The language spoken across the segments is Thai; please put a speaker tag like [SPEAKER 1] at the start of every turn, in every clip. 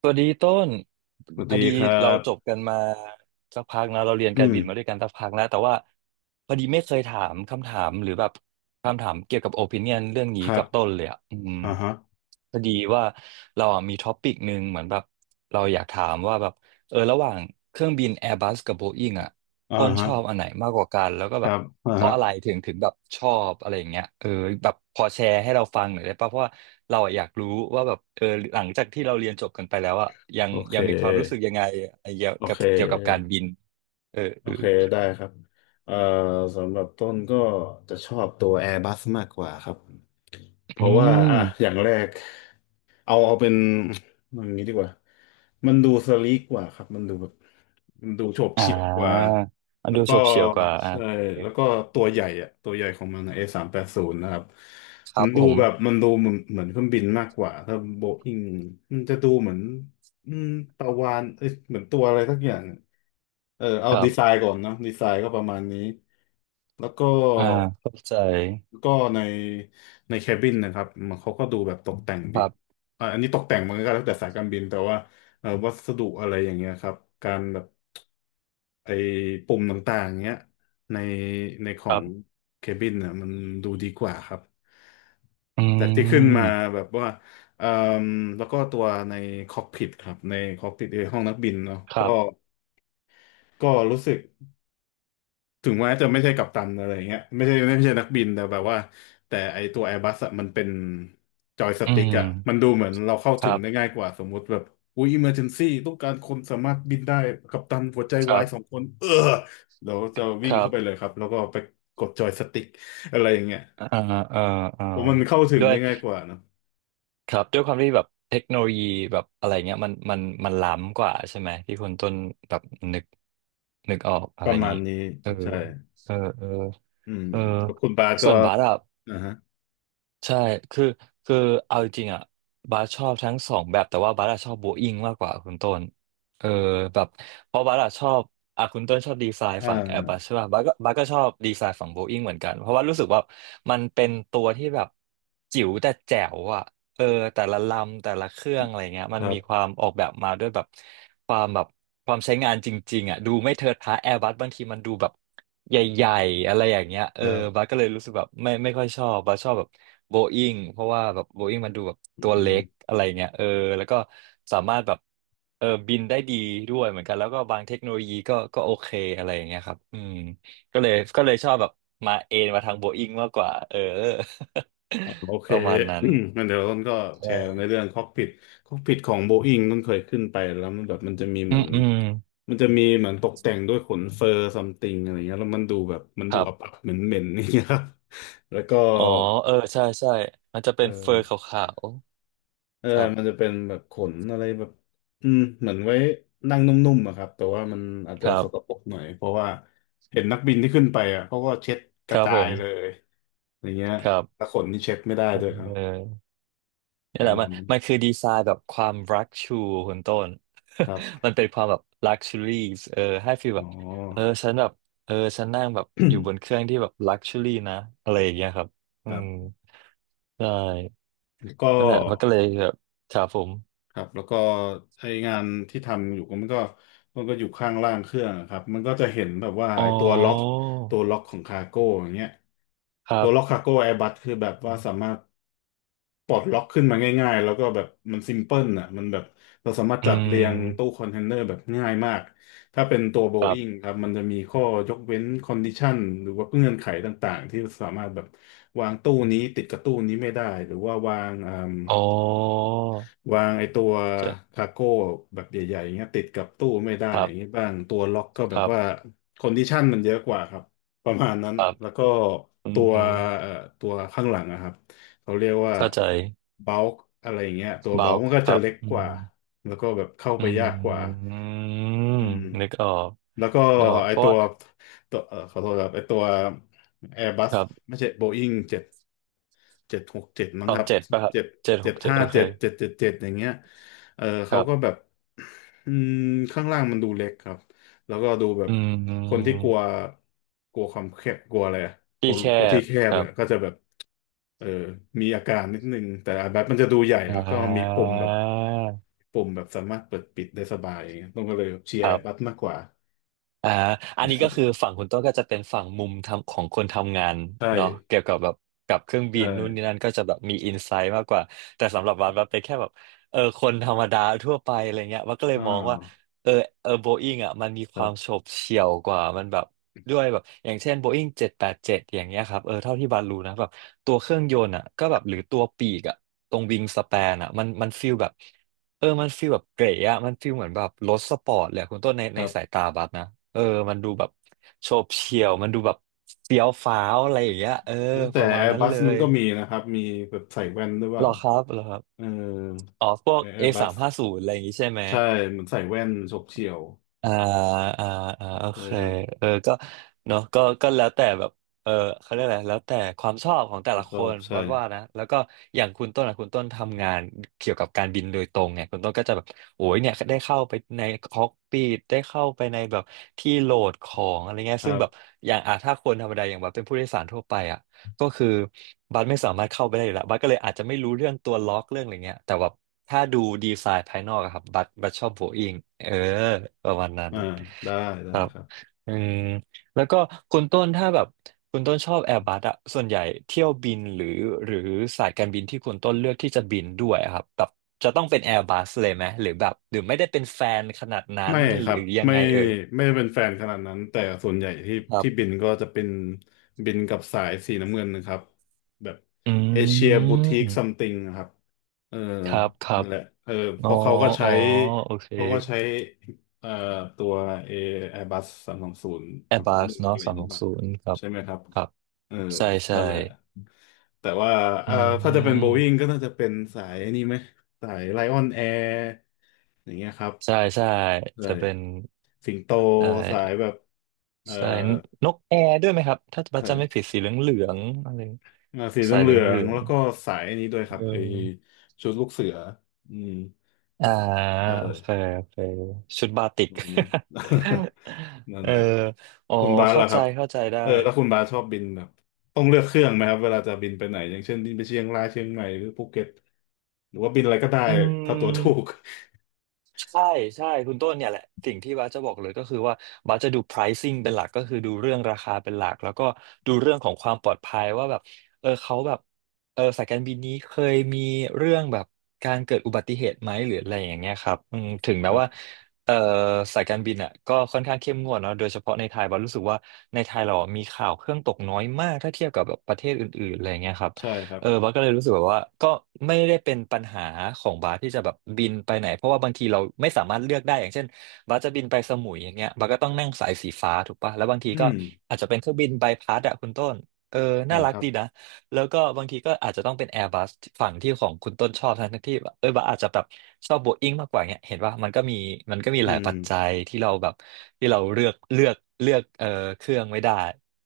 [SPEAKER 1] สวัสดีต้น
[SPEAKER 2] สวัส
[SPEAKER 1] พอ
[SPEAKER 2] ดี
[SPEAKER 1] ดี
[SPEAKER 2] ครั
[SPEAKER 1] เรา
[SPEAKER 2] บ
[SPEAKER 1] จบกันมาสักพักนะเราเรียน
[SPEAKER 2] อื
[SPEAKER 1] การ
[SPEAKER 2] ม
[SPEAKER 1] บินมาด้วยกันสักพักนะแต่ว่าพอดีไม่เคยถามคำถามหรือแบบคำถามเกี่ยวกับโอปิเนียนเรื่องนี้
[SPEAKER 2] ครั
[SPEAKER 1] กั
[SPEAKER 2] บ
[SPEAKER 1] บต้นเลยอ่ะอืม
[SPEAKER 2] อ่าฮะ
[SPEAKER 1] พอดีว่าเราอะมีท็อปิกหนึ่งเหมือนแบบเราอยากถามว่าแบบเออระหว่างเครื่องบิน Airbus กับ Boeing อ่ะ
[SPEAKER 2] อ่า
[SPEAKER 1] ต้นช
[SPEAKER 2] ฮะ
[SPEAKER 1] อบอันไหนมากกว่ากันแล้วก็
[SPEAKER 2] ค
[SPEAKER 1] แบ
[SPEAKER 2] รั
[SPEAKER 1] บ
[SPEAKER 2] บอ่า
[SPEAKER 1] เพราะ
[SPEAKER 2] ฮะ
[SPEAKER 1] อะไรถึงแบบชอบอะไรอย่างเงี้ยเออแบบพอแชร์ให้เราฟังหน่อยได้ป่ะเพราะว่าเราอะอยากรู้ว่าแบบเออหลังจากที่เราเรียนจบกันไปแล้วอะยัง
[SPEAKER 2] โอเค
[SPEAKER 1] ยังมีความรู้สึกยังไงไอ้เกี่ยว
[SPEAKER 2] โอ
[SPEAKER 1] กับ
[SPEAKER 2] เค
[SPEAKER 1] เกี่ยวกับการบินเออ
[SPEAKER 2] โอ
[SPEAKER 1] เออ
[SPEAKER 2] เค ได้ครับเอ่อสำหรับต้นก็จะชอบตัว Airbus มากกว่าครับ เพ
[SPEAKER 1] อื
[SPEAKER 2] ราะว่า อ่ะ
[SPEAKER 1] ม
[SPEAKER 2] อย่างแรก เอาเอาเป็นอย่างนี้ดีกว่ามันดูสลีกกว่าครับ มันดูแบบมันดูโฉบ
[SPEAKER 1] อ่
[SPEAKER 2] เฉี่ยวกว่า
[SPEAKER 1] ามัน
[SPEAKER 2] แล้
[SPEAKER 1] ดู
[SPEAKER 2] วก็
[SPEAKER 1] โฉบเฉี่ยวกว่าอ่า
[SPEAKER 2] ใช่
[SPEAKER 1] โอเค
[SPEAKER 2] แล้วก็ตัวใหญ่อะตัวใหญ่ของมันนะA380นะครับ
[SPEAKER 1] ค
[SPEAKER 2] มั
[SPEAKER 1] รับ
[SPEAKER 2] น
[SPEAKER 1] ผ
[SPEAKER 2] ดู
[SPEAKER 1] ม
[SPEAKER 2] แบบมันดูเหมือนเหมือนเครื่องบินมากกว่าถ้าโบอิงมันจะดูเหมือนอืมปลาวาฬเอ้ยเหมือนตัวอะไรสักอย่างอะเออเอา
[SPEAKER 1] ครั
[SPEAKER 2] ดีไซ
[SPEAKER 1] บ
[SPEAKER 2] น์ก่อนเนอะดีไซน์ก็ประมาณนี้แล้วก็
[SPEAKER 1] อ่าเข้าใจ
[SPEAKER 2] ก็ในในแคบินนะครับมันเขาก็ดูแบบตกแต่ง
[SPEAKER 1] ค
[SPEAKER 2] ดี
[SPEAKER 1] รับ
[SPEAKER 2] อ่าอันนี้ตกแต่งมันก็แล้วแต่สายการบินแต่ว่าวัสดุอะไรอย่างเงี้ยครับการแบบไอ้ปุ่มต่างๆเงี้ยในในขอ
[SPEAKER 1] ครั
[SPEAKER 2] ง
[SPEAKER 1] บ
[SPEAKER 2] เคบินน่ะมันดูดีกว่าครับ
[SPEAKER 1] อื
[SPEAKER 2] จากที่ขึ้นมา
[SPEAKER 1] ม
[SPEAKER 2] แบบว่าเอ่มแล้วก็ตัวในคอกพิทครับในคอกพิทในห้องนักบินเนาะ
[SPEAKER 1] ค
[SPEAKER 2] ก็
[SPEAKER 1] รับ
[SPEAKER 2] ก็รู้สึก ถึงแม้จะไม่ใช่กัปตันอะไรเงี้ยไม่ใช่ไม่ใช่นักบินแต่แบบว่าแต่ไอตัว Airbus อะมันเป็นจอยส
[SPEAKER 1] อื
[SPEAKER 2] ติ๊ก
[SPEAKER 1] ม
[SPEAKER 2] อะมันดูเหมือนเราเข้า
[SPEAKER 1] ค
[SPEAKER 2] ถึง
[SPEAKER 1] รั
[SPEAKER 2] ได้ง่า
[SPEAKER 1] บ
[SPEAKER 2] ยกว่าสมมุติแบบอุ้ย emergency ต้องการคนสามารถบินได้กัปตันหัวใจ
[SPEAKER 1] ค
[SPEAKER 2] วา
[SPEAKER 1] รั
[SPEAKER 2] ยสอง
[SPEAKER 1] บ
[SPEAKER 2] คนเออเราจะ
[SPEAKER 1] ค
[SPEAKER 2] วิ่ง
[SPEAKER 1] รั
[SPEAKER 2] เข้าไปเลย
[SPEAKER 1] บ
[SPEAKER 2] ครับแล้วก็ไปกดจอยสติ๊กอะไรอย่างเงี้ย
[SPEAKER 1] อ่าอ่าอ่า
[SPEAKER 2] เพราะมันเข้าถึงได้ง่ายกว่าเนอะ
[SPEAKER 1] ครับด้วยความที่แบบเทคโนโลยีแบบอะไรเงี้ยมันล้ำกว่าใช่ไหมที่คุณต้นแบบนึกนึกออกอะ
[SPEAKER 2] ป
[SPEAKER 1] ไร
[SPEAKER 2] ระมา
[SPEAKER 1] นี้
[SPEAKER 2] ณนี้
[SPEAKER 1] เออ
[SPEAKER 2] ใช่
[SPEAKER 1] เออเออ
[SPEAKER 2] อืม
[SPEAKER 1] เออ
[SPEAKER 2] แล้วคุณบาสก็
[SPEAKER 1] ส่วนบาสอะ
[SPEAKER 2] นะฮะ
[SPEAKER 1] ใช่คือคือ เอาจริงๆอ่ะบาสชอบทั้งสองแบบ แต่ว่าบาสอะชอบโบอิงมากกว่าคุณต้น เออ แบบ เพราะบาสอะชอบอ่ะคุณต้นชอบดีไซน์
[SPEAKER 2] อ่
[SPEAKER 1] ฝั่งแอร์บัส
[SPEAKER 2] า
[SPEAKER 1] ใช่ป่ะบาสก็ชอบดีไซน์ฝั่งโบอิงเหมือนกัน เพราะว่ารู้สึกว่า มันเป็นตัวที่แบบ จิ๋วแต่แจ๋วอ่ะเออแต่ละลำแต่ละเครื่องอะไรเงี้ย
[SPEAKER 2] ค
[SPEAKER 1] มัน
[SPEAKER 2] รั
[SPEAKER 1] มีควา
[SPEAKER 2] บ
[SPEAKER 1] มออกแบบมาด้วยแบบความแบบ ความใช้งานจริงๆอ่ะดูไม่เทิดทะแอร์บัสบางทีมันดูแบบ ใหญ่ๆอะไรอย่างเงี้ยเอ
[SPEAKER 2] ค
[SPEAKER 1] อ
[SPEAKER 2] รั
[SPEAKER 1] บั
[SPEAKER 2] บ
[SPEAKER 1] สก็เลยรู้สึกแบบไม่ค่อยชอบบัสชอบแบบโบอิงเพราะว่าแบบโบอิงมันดูแบบ
[SPEAKER 2] อื
[SPEAKER 1] ตัว
[SPEAKER 2] ม
[SPEAKER 1] เล็กอะไรเงี้ยเออแล้วก็สามารถแบบเออบินได้ดีด้วยเหมือนกันแล้วก็บางเทคโนโลยีก็โอเคอะไรอย่างเงี้ยครับอืมก็เลยชอบแบบมาเอนมาทางโบอิงมากกว่าเออ
[SPEAKER 2] อ่าโอเค
[SPEAKER 1] ประมาณนั้น
[SPEAKER 2] งั้นเดี๋ยวต้นก็แชร์ใน
[SPEAKER 1] ใช่
[SPEAKER 2] เรื่องคอกพิทคอกพิทของโบอิงต้นเคยขึ้นไปแล้วมันแบบมันจะมีเห
[SPEAKER 1] อื
[SPEAKER 2] มือ
[SPEAKER 1] ม
[SPEAKER 2] น
[SPEAKER 1] อืม
[SPEAKER 2] มันจะมีเหมือนตกแต่งด้วยขนเฟอร์ซัมติงอะไรเงี้ยแล้วมันดูแบบมัน
[SPEAKER 1] ค
[SPEAKER 2] ดู
[SPEAKER 1] รั
[SPEAKER 2] อับ
[SPEAKER 1] บ
[SPEAKER 2] อับเหม็นเหม็นนี่างเงี้ยครับ แล้วก็
[SPEAKER 1] อ๋อเออใช่ใช่มันจะ
[SPEAKER 2] เอ
[SPEAKER 1] เป็นเฟอร์ข
[SPEAKER 2] อ
[SPEAKER 1] าว
[SPEAKER 2] เออ
[SPEAKER 1] ๆครับ
[SPEAKER 2] มันจะเป็นแบบขนอะไรแบบเหมือนไว้นั่งนุ่มๆอะครับแต่ว่ามันอาจ
[SPEAKER 1] ค
[SPEAKER 2] จะ
[SPEAKER 1] รั
[SPEAKER 2] สก
[SPEAKER 1] บ
[SPEAKER 2] ปรกหน่อยเพราะว่าเห็นนักบินที่ขึ้นไปอ่ะเขาก็เช็ดก
[SPEAKER 1] ค
[SPEAKER 2] ระ
[SPEAKER 1] รับ
[SPEAKER 2] จา
[SPEAKER 1] ผ
[SPEAKER 2] ย
[SPEAKER 1] ม
[SPEAKER 2] เลยอย่างเงี้ย
[SPEAKER 1] ครับ
[SPEAKER 2] แต่ขนนี่เช็ดไม่ได้ด้วยเอา
[SPEAKER 1] เออ นี่
[SPEAKER 2] ป
[SPEAKER 1] แห
[SPEAKER 2] ระ
[SPEAKER 1] ละ
[SPEAKER 2] มา
[SPEAKER 1] มั
[SPEAKER 2] ณ
[SPEAKER 1] น
[SPEAKER 2] นี้
[SPEAKER 1] มันคือดีไซน์แบบความรักชูคุณต้น
[SPEAKER 2] ครับ
[SPEAKER 1] มันเป็นความแบบลักชัวรี่เออให้ฟีล
[SPEAKER 2] อ๋
[SPEAKER 1] แบ
[SPEAKER 2] อ
[SPEAKER 1] บเออฉันแบบเออฉันนั่ง แบบอยู่บนเค รื่องที่แบบลักชัวรี่นะอะไรอย่างเงี้ยครับอื
[SPEAKER 2] ครับ
[SPEAKER 1] มใช่
[SPEAKER 2] ก็
[SPEAKER 1] นั่นแหละมันก็เลยแบบครับผม
[SPEAKER 2] ครับแล้วก็ไองานที่ทำอยู่ก็มันก็มันก็อยู่ข้างล่างเครื่องอะครับมันก็จะเห็นแบบว่า
[SPEAKER 1] อ๋
[SPEAKER 2] ไอตัวล็อก
[SPEAKER 1] อ
[SPEAKER 2] ตัวล็อกของคาร์โก้อย่างเงี้ย
[SPEAKER 1] ครั
[SPEAKER 2] ตัวล็อก
[SPEAKER 1] บ
[SPEAKER 2] คาร์โก้แอร์บัสคือแบบว่าสามารถปลดล็อกขึ้นมาง่ายๆแล้วก็แบบมันซิมเพิลอ่ะมันแบบเราสามารถ
[SPEAKER 1] อื
[SPEAKER 2] จัดเรียงตู้
[SPEAKER 1] ม
[SPEAKER 2] คอนเทนเนอร์แบบง่ายมากถ้าเป็นตัวโบ
[SPEAKER 1] ครั
[SPEAKER 2] อิ n ง
[SPEAKER 1] บ
[SPEAKER 2] ครับมันจะมีข้อยกเว้นคอนดิชันหรือว่าเงื่อนไขต่างๆที่สามารถแบบวางตู้นี้ติดกับตู้นี้ไม่ได้หรือว่าวาง
[SPEAKER 1] อ๋อ
[SPEAKER 2] วางไอ้ตัว
[SPEAKER 1] จะ
[SPEAKER 2] คาร์โก้แบบใหญ่ๆอย่างเงี้ยติดกับตู้ไม่ได้
[SPEAKER 1] ครั
[SPEAKER 2] อย่างเงี้ย
[SPEAKER 1] บ
[SPEAKER 2] บ้างตัวล็อกก็แบ
[SPEAKER 1] ค
[SPEAKER 2] บ
[SPEAKER 1] รับ
[SPEAKER 2] ว่าคอนดิชันมันเยอะกว่าครับประมาณนั้น
[SPEAKER 1] ครับ
[SPEAKER 2] แล้วก็
[SPEAKER 1] อื
[SPEAKER 2] ตัว
[SPEAKER 1] ม
[SPEAKER 2] เอ่อตัวข้างหลังนะครับเขาเรียกว่า
[SPEAKER 1] เข้าใจ
[SPEAKER 2] เบล k อะไรอย่างเงี้ยตัวเบ
[SPEAKER 1] เบา
[SPEAKER 2] ล k มั
[SPEAKER 1] ค
[SPEAKER 2] นก็จะ
[SPEAKER 1] รับ
[SPEAKER 2] เล็ก
[SPEAKER 1] อื
[SPEAKER 2] กว่า
[SPEAKER 1] ม
[SPEAKER 2] แล้วก็แบบเข้า
[SPEAKER 1] อื
[SPEAKER 2] ไปยากกว่า
[SPEAKER 1] ม
[SPEAKER 2] อืม
[SPEAKER 1] นึกออก
[SPEAKER 2] แล้วก็
[SPEAKER 1] นึกออก
[SPEAKER 2] ไอ
[SPEAKER 1] เพราะ
[SPEAKER 2] ตั
[SPEAKER 1] ว่า
[SPEAKER 2] วตัวขอโทษครับไอตัว
[SPEAKER 1] ค
[SPEAKER 2] Airbus
[SPEAKER 1] รับ
[SPEAKER 2] ไม่ใช่ Boeing เจ็ด767มั้
[SPEAKER 1] ต
[SPEAKER 2] ง
[SPEAKER 1] อ
[SPEAKER 2] ค
[SPEAKER 1] ง
[SPEAKER 2] รับ
[SPEAKER 1] เจ็ดป่ะครับ
[SPEAKER 2] เจ็ด
[SPEAKER 1] เจ็ดห
[SPEAKER 2] เจ็ด
[SPEAKER 1] กเจ็ด
[SPEAKER 2] ห้า
[SPEAKER 1] โอเค
[SPEAKER 2] เจ็ดเจ็ดเจ็ดเจ็ดอย่างเงี้ยเออ
[SPEAKER 1] ค
[SPEAKER 2] เขา
[SPEAKER 1] รั
[SPEAKER 2] ก็แบบ
[SPEAKER 1] บ
[SPEAKER 2] อืมข้างล่างมันดูเล็กครับแล้วก็ดูแบบ
[SPEAKER 1] อื
[SPEAKER 2] คนที่
[SPEAKER 1] ม
[SPEAKER 2] กลัวกลัวความแคบกลัวอะไรอะกลั
[SPEAKER 1] ที่
[SPEAKER 2] ว
[SPEAKER 1] แค
[SPEAKER 2] กลัวที่
[SPEAKER 1] บ
[SPEAKER 2] แคบ
[SPEAKER 1] ครั
[SPEAKER 2] เนี่
[SPEAKER 1] บ
[SPEAKER 2] ยก็จะแบบเออมีอาการนิดนึงแต่อาบบมันจะดูใหญ่
[SPEAKER 1] อ่
[SPEAKER 2] แล้วก็มีปุ่
[SPEAKER 1] า
[SPEAKER 2] มแบบ ปุ่มแบบสามารถเปิดปิดได้สบาย ต้องก็เลยเชีย
[SPEAKER 1] ค
[SPEAKER 2] ร์
[SPEAKER 1] รั
[SPEAKER 2] Airbus
[SPEAKER 1] บ
[SPEAKER 2] มากกว่า
[SPEAKER 1] อ่าอันนี้ก็คือฝั่งคุณต้นก็จะเป็นฝั่งมุมทำของคนทำงาน
[SPEAKER 2] ใช่
[SPEAKER 1] เนาะเกี่ยวกับแบบกับเครื่องบิ
[SPEAKER 2] ใช่
[SPEAKER 1] นนู่นนี่นั่นก็จะแบบมีอินไซต์มากกว่าแต่สำหรับวัดเป็นแค่แบบเออคนธรรมดาทั่วไปอะไรเงี้ยวัดก็เล
[SPEAKER 2] อ่
[SPEAKER 1] ยมองว่า
[SPEAKER 2] า
[SPEAKER 1] เออเออโบอิงอ่ะมันมี
[SPEAKER 2] ค
[SPEAKER 1] ค
[SPEAKER 2] รั
[SPEAKER 1] วาม
[SPEAKER 2] บ
[SPEAKER 1] โฉบเฉี่ยวกว่ามันแบบด้วยแบบอย่างเช่นโบอิง787อย่างเงี้ยครับเออเท่าที่บัดรู้นะแบบตัวเครื่องยนต์อ่ะก็แบบหรือตัวปีกอ่ะตรงวิงสแปนอ่ะมันมันฟีลแบบ เออมันฟีลแบบเก๋อะมันฟีลเหมือนแบบรถสปอร์ตเลยอะคุณต้นใน
[SPEAKER 2] ค
[SPEAKER 1] ใน
[SPEAKER 2] รั
[SPEAKER 1] สาย
[SPEAKER 2] บ
[SPEAKER 1] ตาบัสนะเออมันดูแบบโฉบเฉี่ยว มันดูแบบเฟี้ยวฟ้าวอะไรอย่างเงี้ยเออ
[SPEAKER 2] เอ๊ะ
[SPEAKER 1] ป
[SPEAKER 2] แต่
[SPEAKER 1] ระมาณนั้น
[SPEAKER 2] Airbus
[SPEAKER 1] เล
[SPEAKER 2] มัน
[SPEAKER 1] ย
[SPEAKER 2] ก็มีนะครับ มีแบบใส่แว่นด้วยเป
[SPEAKER 1] ห
[SPEAKER 2] ล่า
[SPEAKER 1] รอครับหรอครับ
[SPEAKER 2] เออ
[SPEAKER 1] อ๋อพวก A สาม
[SPEAKER 2] Airbus
[SPEAKER 1] ห้าศูนย์อะไรอย่างงี้ใช่ไหม
[SPEAKER 2] ใช่เหมือนใส่แว่นฉกเฉี่ยว
[SPEAKER 1] อ่าอ่าอ่าโอ
[SPEAKER 2] ใช่
[SPEAKER 1] เค
[SPEAKER 2] ครับ
[SPEAKER 1] เออก็เนาะก็ก็แล้วแต่แบบเออเขาเรียกอะไรแล้วแต่ความชอบของ
[SPEAKER 2] ผ
[SPEAKER 1] แต่
[SPEAKER 2] ม
[SPEAKER 1] ละ
[SPEAKER 2] ช
[SPEAKER 1] ค
[SPEAKER 2] อบ
[SPEAKER 1] น
[SPEAKER 2] ใช่
[SPEAKER 1] วัดว่านะแล้วก็อย่างคุณต้นอะคุณต้นทำงานเกี่ยวกับการบินโดยตรงไงคุณต้นก็จะแบบโอ้ยเนี่ยได้เข้าไปในคอกปีดได้เข้าไปในแบบที่โหลดของอะไรเงี้ย
[SPEAKER 2] ครั
[SPEAKER 1] ซึ่งแบบ
[SPEAKER 2] บ
[SPEAKER 1] อย่างอ่ะถ้าคนธรรมดาอย่างแบบเป็นผู้โดยสารทั่วไปอะ ก็คือบัสไม่สามารถเข้าไปได้อยู่แล้วบัสก็เลยอาจจะไม่รู้เรื่องตัวล็อกเรื่องอะไรเงี้ยแต่แบบถ้าดูดีไซน์ภายนอกอะครับบัสชอบโบอิงเออประมาณนั้น
[SPEAKER 2] อ่าได้ ได้
[SPEAKER 1] ครับ
[SPEAKER 2] ครับ
[SPEAKER 1] อืมแล้วก็คุณต้นถ้าแบบคุณต้นชอบแอร์บัสอะส่วนใหญ่เที่ยวบินหรือสายการบินที่คุณต้นเลือกที่จะบินด้วยอะครับแบบจะต้องเป็นแอร์บัสเลยไหมหรือแบบหรือไม่ได้เป็นแฟนขนาดนั้
[SPEAKER 2] ไม่
[SPEAKER 1] น
[SPEAKER 2] ค
[SPEAKER 1] หรื
[SPEAKER 2] รับ
[SPEAKER 1] อยัง
[SPEAKER 2] ไม่
[SPEAKER 1] ไงเอ่ย
[SPEAKER 2] ไม่ได้เป็นแฟนขนาดนั้นแต่ส่วนใหญ่ที่
[SPEAKER 1] ครั
[SPEAKER 2] ที่บิ
[SPEAKER 1] บ
[SPEAKER 2] นก็จะเป็นบินกับสายสีน้ำเงินนะครับแบบ
[SPEAKER 1] อ
[SPEAKER 2] เอเชี
[SPEAKER 1] ื
[SPEAKER 2] ยบูติก
[SPEAKER 1] ม
[SPEAKER 2] ซัมติงครับเออ
[SPEAKER 1] ครับครั
[SPEAKER 2] นั่
[SPEAKER 1] บ
[SPEAKER 2] นแหละเออเพ
[SPEAKER 1] อ๋อ
[SPEAKER 2] ราะเขาก็
[SPEAKER 1] อ๋
[SPEAKER 2] ใช้
[SPEAKER 1] อโอเค
[SPEAKER 2] เขาก็ใช้เอ่อตัวเอแอร์บัส320
[SPEAKER 1] a i r
[SPEAKER 2] สามส
[SPEAKER 1] b
[SPEAKER 2] อง
[SPEAKER 1] u
[SPEAKER 2] หนึ่
[SPEAKER 1] ส
[SPEAKER 2] งอะ
[SPEAKER 1] เนาะ
[SPEAKER 2] ไรอ
[SPEAKER 1] สา
[SPEAKER 2] ย่า
[SPEAKER 1] ม
[SPEAKER 2] ง
[SPEAKER 1] ห
[SPEAKER 2] นี้
[SPEAKER 1] ก
[SPEAKER 2] ป่ะ
[SPEAKER 1] ศูนย์ครับ
[SPEAKER 2] ใช่ไหมครับ
[SPEAKER 1] ครับ
[SPEAKER 2] เออ
[SPEAKER 1] ใช่ใช่
[SPEAKER 2] นั่นแหละแต่ว่า
[SPEAKER 1] อื
[SPEAKER 2] เอ่อถ้าจะเป็นโบอิ n งก็
[SPEAKER 1] ม
[SPEAKER 2] น่าจะเป็นสายนี่ไหมสายไลออนแอร์อย่างเงี้ยครับ
[SPEAKER 1] ใช่ใช่
[SPEAKER 2] เล
[SPEAKER 1] จะ
[SPEAKER 2] ย
[SPEAKER 1] เป็น
[SPEAKER 2] สิงโต
[SPEAKER 1] ใช่
[SPEAKER 2] สายแบบเอ่อ
[SPEAKER 1] ใช่นนกแอร์ด้วยไหมครับถ้าบัส
[SPEAKER 2] สา
[SPEAKER 1] จำไม่ผิดสี
[SPEAKER 2] ย
[SPEAKER 1] เหลืองเหลืองอะไร
[SPEAKER 2] ราศีเ
[SPEAKER 1] สายเห
[SPEAKER 2] หลื
[SPEAKER 1] ลือง
[SPEAKER 2] อ
[SPEAKER 1] เห
[SPEAKER 2] ง
[SPEAKER 1] ลือ
[SPEAKER 2] ๆ
[SPEAKER 1] ง
[SPEAKER 2] แล้วก็สายอันนี้ด้วยค
[SPEAKER 1] เ
[SPEAKER 2] รับไอ
[SPEAKER 1] ออ
[SPEAKER 2] ชุดลูกเสืออืม
[SPEAKER 1] อ่า
[SPEAKER 2] ได้
[SPEAKER 1] โอ
[SPEAKER 2] เลย
[SPEAKER 1] เคโอเคชุดบาติก
[SPEAKER 2] ดูนะ นั่ น
[SPEAKER 1] เอ อ
[SPEAKER 2] แหละ
[SPEAKER 1] อ๋อ
[SPEAKER 2] คุณบาส
[SPEAKER 1] เข้า
[SPEAKER 2] ล่ะค
[SPEAKER 1] ใจ
[SPEAKER 2] รับ
[SPEAKER 1] เข้าใจได้
[SPEAKER 2] เออแล้วคุณบาสชอบบินแบบต้องเลือกเครื่องไหมครับเวลาจะบินไปไหนอย่างเช่นบินไปเชียงรายเชียงใหม่หรือภูเก็ตหรือว่าบินอะไรก็ได้
[SPEAKER 1] อื
[SPEAKER 2] ถ้าตั๋วถูก
[SPEAKER 1] ม ใช่ใช่คุณต้นเนี่ยแหละสิ่งที่บ้าสจะบอกเลยก็คือว่าบ้าสจะดู pricing เป็นหลักก็คือดูเรื่องราคาเป็นหลักแล้วก็ดูเรื่องของความปลอดภัยว่าแบบเออเขาแบบเออสายการบินนี้เคยมีเรื่องแบบการเกิดอุบัติเหตุไหมหรืออะไรอย่างเงี้ยครับอืมถึง
[SPEAKER 2] ค
[SPEAKER 1] แม้
[SPEAKER 2] รั
[SPEAKER 1] ว่า
[SPEAKER 2] บ
[SPEAKER 1] เออสายการบินอ่ะก็ค่อนข้างเข้มงวดเนาะโดยเฉพาะในไทยบ้าสรู้สึกว่าในไทยเรามีข่าวเครื่องตกน้อยมากถ้าเทียบกับแบบประเทศอื่นๆอะไรอย่างเงี้ยครับ
[SPEAKER 2] ใช่ครับ
[SPEAKER 1] เออบัสก็เลยรู้สึกแบบว่าก็ไม่ได้เป็นปัญหาของบัสที่จะแบบบินไปไหนเพราะว่าบางทีเราไม่สามารถเลือกได้อย่างเช่นบัสจะบินไปสมุยอย่างเงี้ยบัสก็ต้องนั่งสายสีฟ้าถูกปะแล้วบางที
[SPEAKER 2] อื
[SPEAKER 1] ก็
[SPEAKER 2] ม
[SPEAKER 1] อาจจะเป็นเครื่องบินใบพัดอะคุณต้นเออ
[SPEAKER 2] ใช่
[SPEAKER 1] น่ารั
[SPEAKER 2] ค
[SPEAKER 1] ก
[SPEAKER 2] รับ
[SPEAKER 1] ดีนะแล้วก็บางทีก็อาจจะต้องเป็นแอร์บัสฝั่งที่ของคุณต้นชอบทั้งที่แบบเออบัสอาจจะแบบชอบโบอิ้งมากกว่าเงี้ยเห็นว่ามันก็มี
[SPEAKER 2] อื
[SPEAKER 1] หลาย
[SPEAKER 2] ม
[SPEAKER 1] ปัจจัยที่เราแบบที่เราเลือกเออเครื่องไม่ได้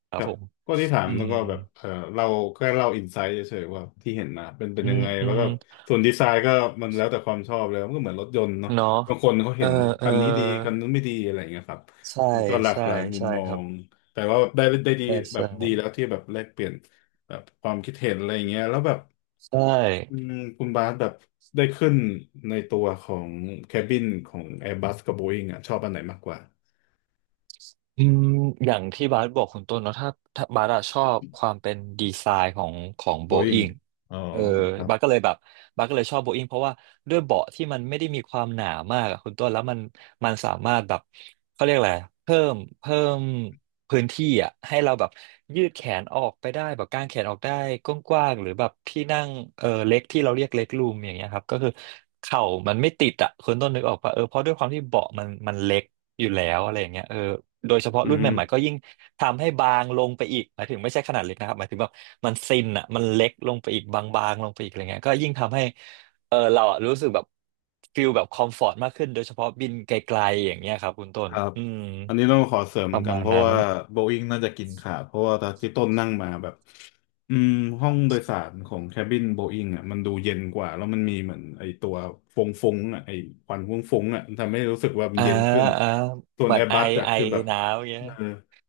[SPEAKER 1] ค
[SPEAKER 2] ค
[SPEAKER 1] รับ
[SPEAKER 2] รับ
[SPEAKER 1] ผม
[SPEAKER 2] ก็ที่ถาม
[SPEAKER 1] อื
[SPEAKER 2] แล้
[SPEAKER 1] ม
[SPEAKER 2] วก็แบบเออเราแค่เล่าอินไซต์เฉยๆว่าที่เห็นนะเป็นเป็น
[SPEAKER 1] อื
[SPEAKER 2] ยัง
[SPEAKER 1] ม
[SPEAKER 2] ไง
[SPEAKER 1] อื
[SPEAKER 2] แล้ว
[SPEAKER 1] ม
[SPEAKER 2] ก็ส่วนดีไซน์ก็มันแล้วแต่ความชอบเลยมันก็เหมือนรถยนต์เนาะ
[SPEAKER 1] เนาะ
[SPEAKER 2] บางคนเขา
[SPEAKER 1] เอ
[SPEAKER 2] เห็
[SPEAKER 1] อ
[SPEAKER 2] น
[SPEAKER 1] เอ
[SPEAKER 2] คั
[SPEAKER 1] อ
[SPEAKER 2] นนี้ดีคันนู้นไม่ดีอะไรอย่างเงี้ยครับ
[SPEAKER 1] ใช่
[SPEAKER 2] มันก็หลาก
[SPEAKER 1] ใช่
[SPEAKER 2] หลายมุม
[SPEAKER 1] ใช่
[SPEAKER 2] มอ
[SPEAKER 1] ครับ
[SPEAKER 2] งแต่ว่าได้ได้ดี
[SPEAKER 1] ใช่
[SPEAKER 2] แบบ
[SPEAKER 1] ใช่
[SPEAKER 2] ดีแล้วที่แบบแลกเปลี่ยนแบบความคิดเห็นอะไรอย่างเงี้ยแล้วแบบ
[SPEAKER 1] ใช่
[SPEAKER 2] อืมคุณบาสแบบได้ขึ้นในตัวของแคบินของ Airbus กับ Boeing อ่ะชอบอันไหนมากกว่า
[SPEAKER 1] อืมอย่างที่บาสบอกคุณต้นเนาะถ้าบาสอะชอบความเป็นดีไซน์ของโบอิ
[SPEAKER 2] Boeing
[SPEAKER 1] ง
[SPEAKER 2] อ๋อ
[SPEAKER 1] เออ
[SPEAKER 2] ครั
[SPEAKER 1] บาสก็
[SPEAKER 2] บ
[SPEAKER 1] เลยแบบบาสก็เลยชอบโบอิงเพราะว่าด้วยเบาะที่มันไม่ได้มีความหนามากอะคุณต้นแล้วมันสามารถแบบเขาเรียกอะไรเพิ่มพื้นที่อะให้เราแบบยืดแขนออกไปได้แบบกางแขนออกได้กว้างๆหรือแบบที่นั่งเออเล็กที่เราเรียกเล็กรูมอย่างเงี้ยครับก็คือเข่ามันไม่ติดอะคุณต้นนึกออกปะเออเพราะด้วยความที่เบาะมันเล็ก อยู่แล้วอะไรอย่างเงี้ยเออโดยเฉพาะ
[SPEAKER 2] อื
[SPEAKER 1] รุ่น
[SPEAKER 2] ม
[SPEAKER 1] ใหม่ๆก็ยิ่งทำให้บางลงไปอีกหมายถึงไม่ใช่ขนาดเล็กนะครับหมายถึงแบบมันซินอ่ะมันเล็กลงไปอีกบางๆลงไปอีกอะไรเงี้ยก็ยิ่งทำให้เออเราอะรู้สึกแบบฟิลแบบคอมฟอร์ตมากขึ้นโดยเฉพาะบินไกลๆอย่างเงี้ยครับคุณต้
[SPEAKER 2] ค
[SPEAKER 1] น
[SPEAKER 2] รับ
[SPEAKER 1] อืม
[SPEAKER 2] อันนี้ต้องขอเสริม
[SPEAKER 1] ป
[SPEAKER 2] เหมือ
[SPEAKER 1] ระ
[SPEAKER 2] นกัน
[SPEAKER 1] มาณ
[SPEAKER 2] เพราะ
[SPEAKER 1] นั้น
[SPEAKER 2] ว่าโบอิ n งน่าจะกินขาดเพราะว่าตอนที่ต้นนั่งมาแบบอืมห้องโดยสารของแคบินโบอิ n งอ่ะมันดูเย็นกว่าแล้วมันมีเหมือนไอตัวฟงฟงอ่ะไอควันฟงฟงอ่ะมันทำให้รู้สึกว่ามัน
[SPEAKER 1] อ่า
[SPEAKER 2] เย็นขึ้น
[SPEAKER 1] อ่า
[SPEAKER 2] ส่ว
[SPEAKER 1] เห
[SPEAKER 2] น
[SPEAKER 1] มื
[SPEAKER 2] แอ
[SPEAKER 1] อน
[SPEAKER 2] ร์
[SPEAKER 1] ไอ
[SPEAKER 2] บัสอ่ะ
[SPEAKER 1] ไอ
[SPEAKER 2] คือแบบ
[SPEAKER 1] หนาวอย่างเงี้ย
[SPEAKER 2] เออ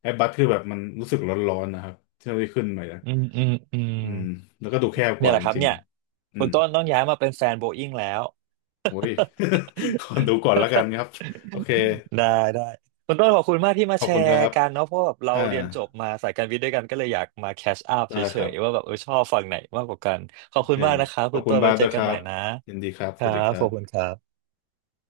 [SPEAKER 2] แอร์บัสคือแบบมันรู้สึกร้อนๆนะครับเที่ยวที่ขึ้นไปนะ
[SPEAKER 1] อืมอืมอืม
[SPEAKER 2] อืมแล้วก็ดูแคบก
[SPEAKER 1] เนี่ย
[SPEAKER 2] ว่า
[SPEAKER 1] แห
[SPEAKER 2] จ
[SPEAKER 1] ละครับ
[SPEAKER 2] ริง
[SPEAKER 1] เนี่ย
[SPEAKER 2] ๆอื
[SPEAKER 1] คุณ
[SPEAKER 2] ม
[SPEAKER 1] ต้นต้องย้ายมาเป็นแฟนโบอิ้งแล้ว
[SPEAKER 2] โอ้ย ขอดูก่อ นละกันครับโอเค
[SPEAKER 1] ได้ได้คุณต้นขอบคุณมากที่มา
[SPEAKER 2] ขอบ
[SPEAKER 1] แช
[SPEAKER 2] คุณค
[SPEAKER 1] ร์
[SPEAKER 2] รับ
[SPEAKER 1] กันเนาะเพราะแบบเรา
[SPEAKER 2] อ่า
[SPEAKER 1] เรียนจบมาสายการวิทย์ด้วยกันก็เลยอยากมาแคชอัพ
[SPEAKER 2] ได้
[SPEAKER 1] เฉ
[SPEAKER 2] ครั
[SPEAKER 1] ย
[SPEAKER 2] บ
[SPEAKER 1] ๆว่าแบบเออชอบฝั่งไหนมากกว่ากันขอ
[SPEAKER 2] โอ
[SPEAKER 1] บคุ
[SPEAKER 2] เค
[SPEAKER 1] ณมากนะคะ
[SPEAKER 2] ขอ
[SPEAKER 1] คุ
[SPEAKER 2] บ
[SPEAKER 1] ณ
[SPEAKER 2] คุณ
[SPEAKER 1] ต้น
[SPEAKER 2] บา
[SPEAKER 1] ไว้
[SPEAKER 2] ส
[SPEAKER 1] เจ
[SPEAKER 2] ด้
[SPEAKER 1] อ
[SPEAKER 2] วยค
[SPEAKER 1] กัน
[SPEAKER 2] รั
[SPEAKER 1] ใหม่
[SPEAKER 2] บ
[SPEAKER 1] นะ
[SPEAKER 2] ยินดีครับ
[SPEAKER 1] ค
[SPEAKER 2] ส
[SPEAKER 1] รั
[SPEAKER 2] วัสดี
[SPEAKER 1] บ
[SPEAKER 2] ค
[SPEAKER 1] ข
[SPEAKER 2] รั
[SPEAKER 1] อบคุณ
[SPEAKER 2] บ
[SPEAKER 1] ครับ